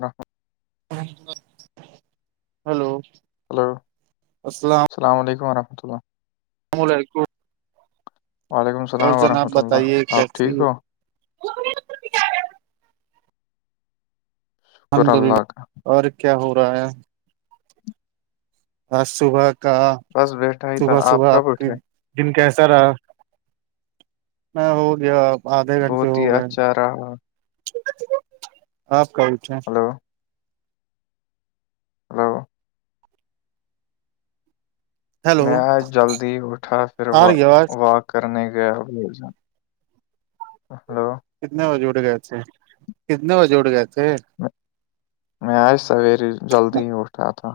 ر hello hello السلام علیکم ورحمۃ اللہ [inaudible] وعلیکم اور السلام جناب ورحمۃ اللہ بتائیے آپ ٹھیک کیسی ہو شکر الحمد للہ اللہ کا اور کیا ہو رہا ہے آج صبح کا بس بیٹھا ہی تھا صبح صبح آپ کب کے اٹھے دن کیسا رہا میں ہو گیا آدھے گھنٹے بہت ہو ہی گئے اچھا رہا آپ کئی تھ [inaudible] ہلو ہیلو میں آج جلدی اٹھا پھر و آ رہی آواز و کرنے گیا ہلو کتنے بجے اٹھ گئے تھے کتنے بجے اٹھ گئے تھے میں میں آج سویرے جلدی ہی اٹھا تھا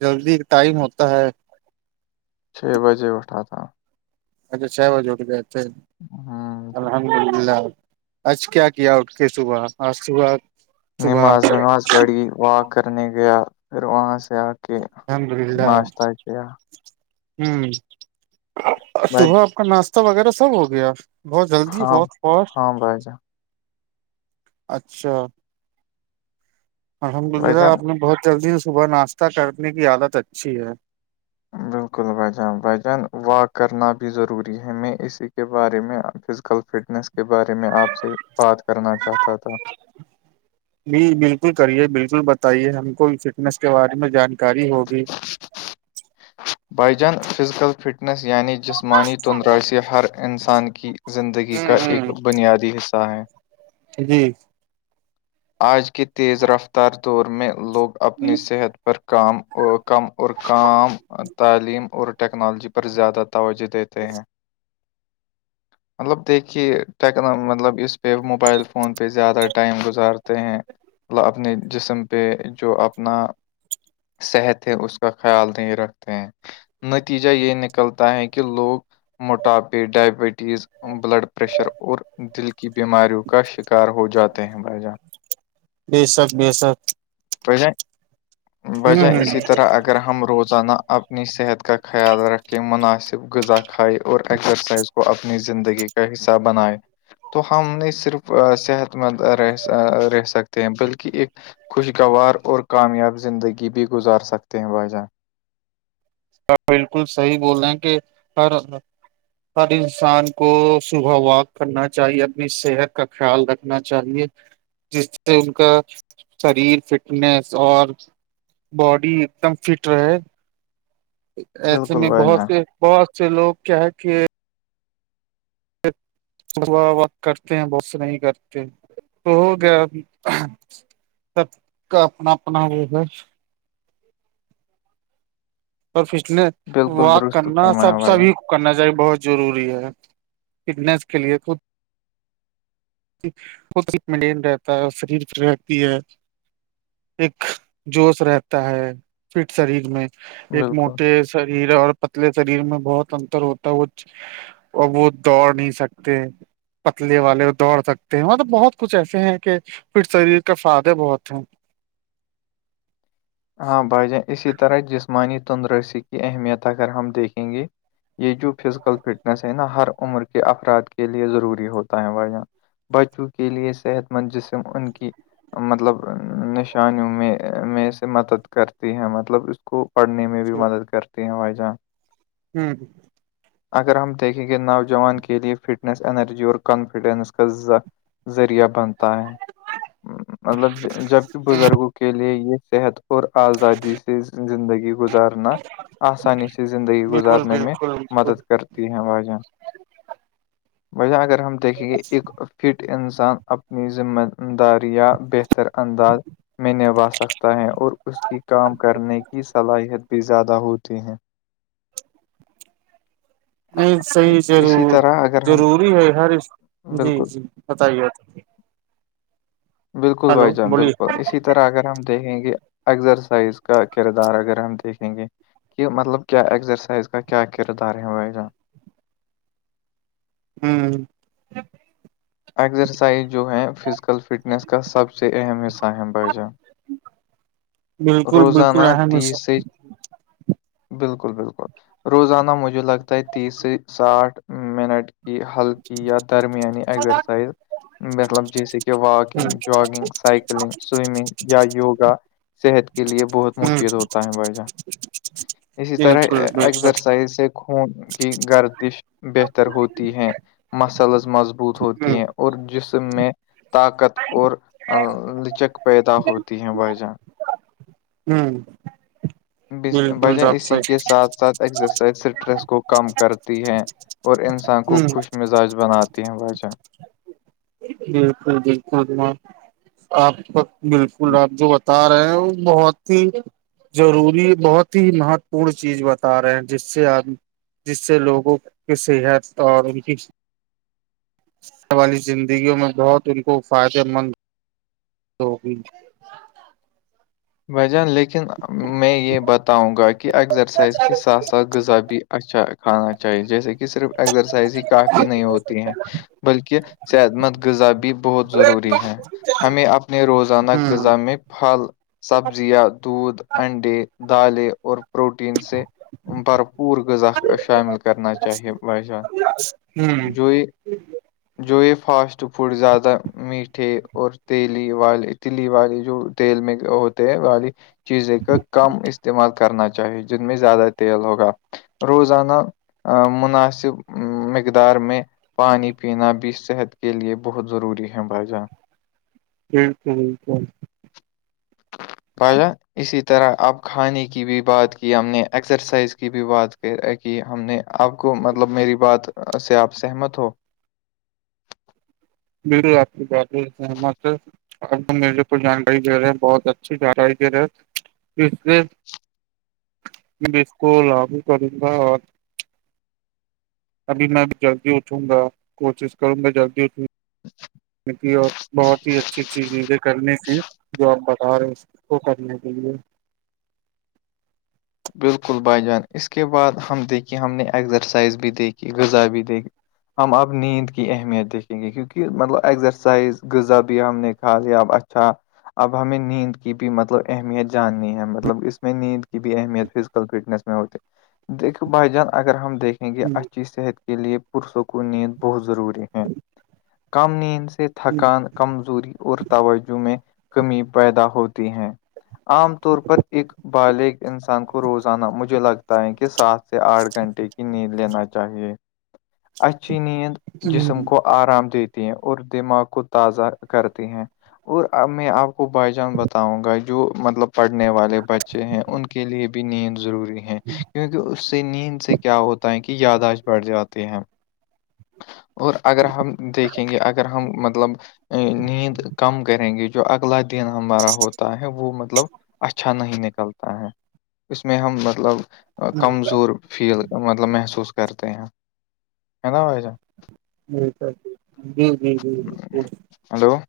جلدی ٹائم ہوتا ہے چھ بجے اٹھا تھا اچھا چھ بجے اٹھ گئے تھے ہم، جی۔ الحمد للہ آج کیا کیا اٹھ کے صبح آج صبح صبح نماز وماز پڑی واک کرنے گیا پھر وہاں سے آ کے الحمد ناشتہ کیا ہمم بھائی صبح آپ کا ناشتہ وغیرہ سب ہو گیا بہت جلدی ہاں بہت فاسٹ ہاں بھائی جان اچھا الحمد بھائی للہ جان آپ نے بہت جلدی صبح ناشتہ کرنے کی عادت اچھی ہے بالکل بھائی جان بھائی جان واک کرنا بھی ضروری ہیں میں اسی کے بارے میں کل فٹنس کے بارے میں آپ سے بات کرنا چاہتا تھا جی بالکل کریے بالکل بتائیے ہم کو فٹنس کے بارے میں جانکاری ہوگی [inaudible] بھائی جان فزیکل فٹنیس یعنی جسمانی تندریاسی ہر انسان کی زندگی کا ایک ہوں ہ بنیادی حصہ ہے جی آج کے تیز رفتار دور میں لوگ اپنی صحت پر کام کم اور کام تعلیم اور ٹیکنالوجی پر زیادہ توجہ دیتے ہیں مطلب دیکھی کہ ٹیکنا مطلب اس پہ موبائل فون پہ زیادہ ٹائم گزار تے ہیں اپنے جسم پہ جو اپنا صحت ہے اس کا خیال نہیں رکھتے ہیں نتیجہ یہ نکلتا ہے کہ لوگ موٹاپے ڈائبٹیز بلڈ پریشر اور دل کی بیماریوں کا شکار ہو جاتے ہیں بھائی جان بے شک بےشک بھائی جان بھائی جان ہ اسی طرح اگر ہم روزانہ اپنی صحت کا خیال رکھے مناسب غذا کھائے اور ایسرسائز کو اپنی زندگی کا حصہ بنائے تو ہم نے صرف صحت مند رہ رہ سکتے ہیں بلکہ ایک خوشگوار اور کامیاب زندگی بھی گزار سکتے ہیں بھایی جان آپ بالکل صحیح بول رہے ہیں کہ ہر ہر انسان کو صبح واک کرنا چاہیے اپنی صحت کا خیال رکھنا چاہیے جس سے ان کا شریر فٹنیس اور باڈی ایک دم فٹ رہے ایسے بالکل میں بھائی بہت جان سے بہت سے لوگ کیا ہے کہ کرتے ہیں بہت سارے کرتے ہیں تو ہو گیا سب کا اپنا اپنا ہوگیا اور فٹنس بالکل واک درست کرنا سب فرمایا بھائی جان سبھی کرنا چاہیے بہت ضروری ہے فٹنیس کے لیے تو [unintelligible] ایک جوش رہتا ہے فٹ شریر میں ایک بالکل موٹے شریر اور پتلے شریر میں بہت انتر ہوتا ہے وہ اور وہ دوڑ نہیں سکتے پتلے والے دوڑ سکتے ہیں مطلب بہت کچھ ایسے ہیں کہ فٹ شریر کا فائدے بہت ہیں ہاں بھائی جان اسی طرح جسمانی تندرسی کی اہمیت اگر ہم دیکھیں گے یہ جو فزیکل فٹنس ہے نا ہر عمر کے افراد کے لیے ضروری ہوتا ہے بھائی جان بچوں کے لیے صحت مند جسم ان کی مطلب نشانو میں میں سے مدد کرتی ہیں مطلب اس کو پڑھنے میں بھی مدد کرتی ہیں بھائی جہان [inaudible] اگر ہم دیکھیں گے نوجوان کے لیے فٹنس انرجی اور کانفیڈینس کا زذ ذریعہ بنتا ہے مطلب جبکہ بزرگوں کے لیے یہ صحت اور آزادی سے زندگی گزارنا آسانی سے زندگی بالکل گزارنے میں بالکل بالکل مدد کرتی ہیں واجن وجہ اگر ہم دیکھیں گے ایک فٹ انسان اپنی ذمہ داریا بہتر انداز میں نوا سکتا ہے اور اس کی کام کرنے کی صلاحیت بھی زیادہ ہوتی ہے نہیں صحیحضر اسی طرح اگر ہم ضروری ہے ہر جی بالکل جی بتائیے بالکل بھائی ہلو جان بولیے بالکل اسی طرح اگر ہم دیکھیں گے ازرسائز کا کردار اگر ہم دیکھیں گے کہہ مطلب کیا اگزسائز کا کیا کردار ہےوزہ [inaudible] اگزرسائز جو ہے فزیکل فٹنس کا سب سے اہم حصہ ہے بھائی جان بالکل بالکل روزانہ اہم س تیس بالکل بالکل روزانہ مجھے لگتا ہے تیس ساٹھ منٹ کی ہلکی یا درمیانی ایگزرسائز مطلب جیسے کہ ہ واکنگ جگنگ سائیکلنگ سوئمنگ یا یوگا صحت کے لیے بہت ہ مفید ہوتا ہے بھائی جان اسی طرح بالکل بے شک اکزرسائز سے خون کی گردش بہتر ہوتی ہے مسلز مضبوط ہ ہوتی ہیں اور جسم میں طاقت اور لچک پیدا ہوتی ہے بائی جان [inaudible] بالکل وجہ ضابطہ اسی کے ساتھ ساتھ ایکزرسائز اسٹریس کو کم کرتی ہے اور انسان کو ہ خوش مزاج بناتی وجہ بالکل بالکل آپ و بالکل آپ جو بتا رہے ہیں بہت ہی ضروری بہت ہی مہتوپورن چیز بتا رہے ہیں جس سے آپ جس سے لوگوں کی صحت اور ان کی والی زندگیوں میں بہت ان کو فائدے مند ہوگی بجان لیکن میں یہ بتاؤں گا کہ اکزرسائز کے ساتھ ساتھ غذا بھی اچھا کھانا چاہیے جیسے کہ صرف ازرسائز ہی کافی نہیں ہوتی ہے بلکہ صحت مند غذا بھی بہت ضروری ہے ہمیں اب نے روزانہ ہوں غذا میں پھل سبزیاں دودھ انڈے دالیں اور پروٹین سے بھرپور غذا شامل کرنا چاہیے باشاہان ہوں جو یہ جو یہ فاسٹ فوڈ زیادہ میٹھے اور تیلی والے تلی والے جو تیل میں ہو والی چیزیں کا کم استعمال کرنا چاہیے جن میں زیادہ تیل ہوگا روزانہ مناسب مقدار میں پانی پینا بھی صحت کے لیے بہت ضروری ہے بھائی جان جییک ہیک بیاہ اسی طرح اب کھانے کی بھی بات کی ہم نے ایکسرسائز کی بھی بات کی ہم نے آپ کو مطلب میری بات سے آپ سہمت ہو میرو آپ کی بات رہ سر آ میرے کو جانکاری دے رہے ہیں بہت اچھی جانکاری دے رہے اس سے اسسک لگو کروں گا اور ابھی میں جلدی اٹھوں گا کوشش کروں گا جلدی اٹھوں گ بہت ہی اچھی اچھیز چیزیں کرنے سے جواب بتاا رہے اس کو کرنے کے لیے بالکل بھائی جان اس کے بعد ہم دیکھے ہم نے ایگزرسائز بھی دیکھی غذا بھی دیکھی ہم اپ نیند کی اہمیت دیکھیں گے کیونکہ مطلب ایزرسائز غذا بھی ہم نے خاصیاب اچھا اب ہمیں نیند کی بھی مطلب اہمیت جاننی ہے مطلب اس میں نیند کی بھی اہمیت فزیکل فٹنس میں ہوتے دیکھو بھائی جان اگر ہم دیکھیں گے ہ اچھی صحت کی کے لیے پرسوں کو نیند بہت ضروری ہے کم نین سے ہ تھکان کمزوری اور توجہ میں کمی پیدا ہوتی ہے عام طور پر ایک بالغ انسان کو روزانہ مجھے لگتا ہے کہ سات سے آٹھ گھنٹے کی نیند لینا چاہیے اس چ نیند جی جسم کو [unintelligible] آرام دیتی ہیں اور دماغ کو تازہ کرتی ہیں اورب میں آپ کو بائی جان بتاؤں گا جو مطلب پڑھنے والے بچے ہیں ان کے لیے بھی نیند ضروری ہے کیونکہ اس سے نیند سے کیا ہوتا ہے کہ یاداشت بڑھ جاتے ہیں اور اگر ہم دیکھیں گے اگر ہم مطلب نیند کم کریں گے جو اگلا دن ہمارا ہوتا ہے وہ مطلب اچھا نہیں نکلتا ہے اس میں ہم مطلب کمزور فیل مطلب محسوس کرتے ہیں ہے نا بھائی جان جی س جی جی جی جی جی جی ہلو [inaudible]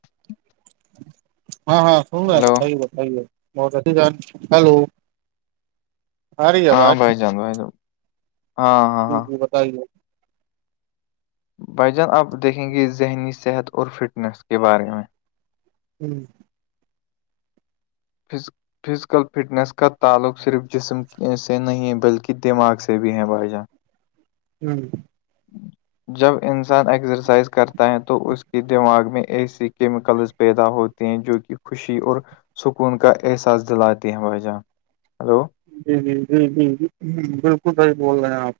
ہاں ہاں سن رہے ہیں ہلو بتائیے بتائیے بہت اھیال ہیلو ہاں بائی جان بائی ج جی جی بتائیے بھ جان آپ دیکھیں گے ذہنی صحت اور فٹنس کے بارے میں ہوں [inaudible] فزیکل فٹنس کا تعلق صرف جسم سے نہیں بلکہ دماغ سے بھی ہیں بھائی جان [inaudible] [inaudible] ہوں جب انسان ایکسرسائز کرتا ہے تو اس کے دماغ میں ایسی کیمیکلز پیدا ہوتی ہیں جو کہ خوشی اور کون کا احساس دلاتے ہیں بھائی جان ہلو جی جی جی جی جی بالکل صحیح بول رہے ہیں آپ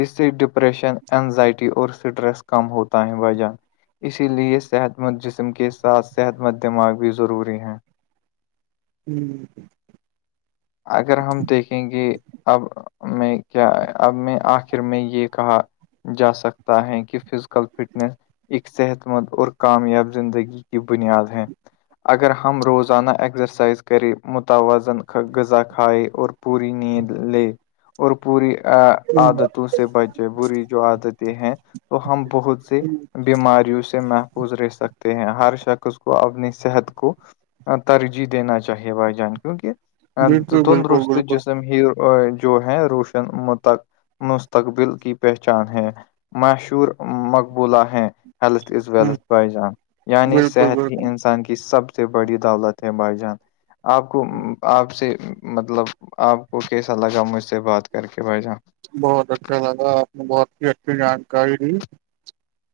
اس سے ڈپریشن اینزائٹی اور سٹریس کم ہوتااں وجہہ اسی لیے صحت مند جسم کے ساتھ صحت مند دماغ بھی ضروری ہیں ہوں اگر ہم دیکھیں گے اب میں کیا اب میں آخر میں یہ کہا جا سکتا ہے کہ فزیکل فٹنیس ایک صحت مند اور کامیاب زندگی کی بنیاد ہے اگر ہم روزانہ ایگزرسائز کریں متوازن زا کھائے اور پوری نیند لے اور پوری ہ عادت تو سے بچے بری جو عادتیں ہیں تو ہم بہت سے بیماریوں سے محفوظ رہ سکتے ہیں ہر شخص اس کو اپنی صحت کو ترجیح دینا چاہیے بھائی جان کیونکہ ا بالکل بالکل تندرست بالکل جسم ہی جو ہے روشن متک مستقبل کی پہچان ہے مشور مقبولہ ہیں ہیلتھ از ہ ویلتھ بائی جان یعنی بالکل صحت ہی بالکل انسان کی سب سے بڑی دولت ہے بھائی جان آپ کو ہوں آپ سے مطلب آپ کو کیسا لگا مجھ سے بات کر کے بھ جان بہت اچھا لگا آپ نے بہت ہی اچھی جانکاری دی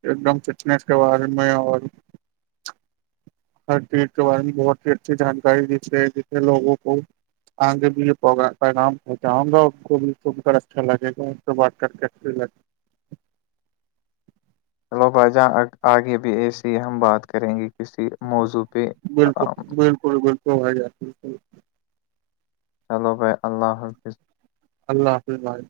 ایک دم فٹنیس کے بارے میں اور ہر چیز کے بارے میں بہت ہی اچھی جانکاری دیتے جسے لوگوں کو آگے بھی یہ پیغام پہنچاؤں گا ان کو بھی سن کر اچھا لگے گا سے بات کر کے اچھی لگ چلو بھ جاں آگے بھی ایسے ہی ہم بات کریں گے کسی موضوع پہ بالکل آ- بالکل بالکل ب جار بکل چلو بھائی اللہ حافظ اللہ حافظ اللہظ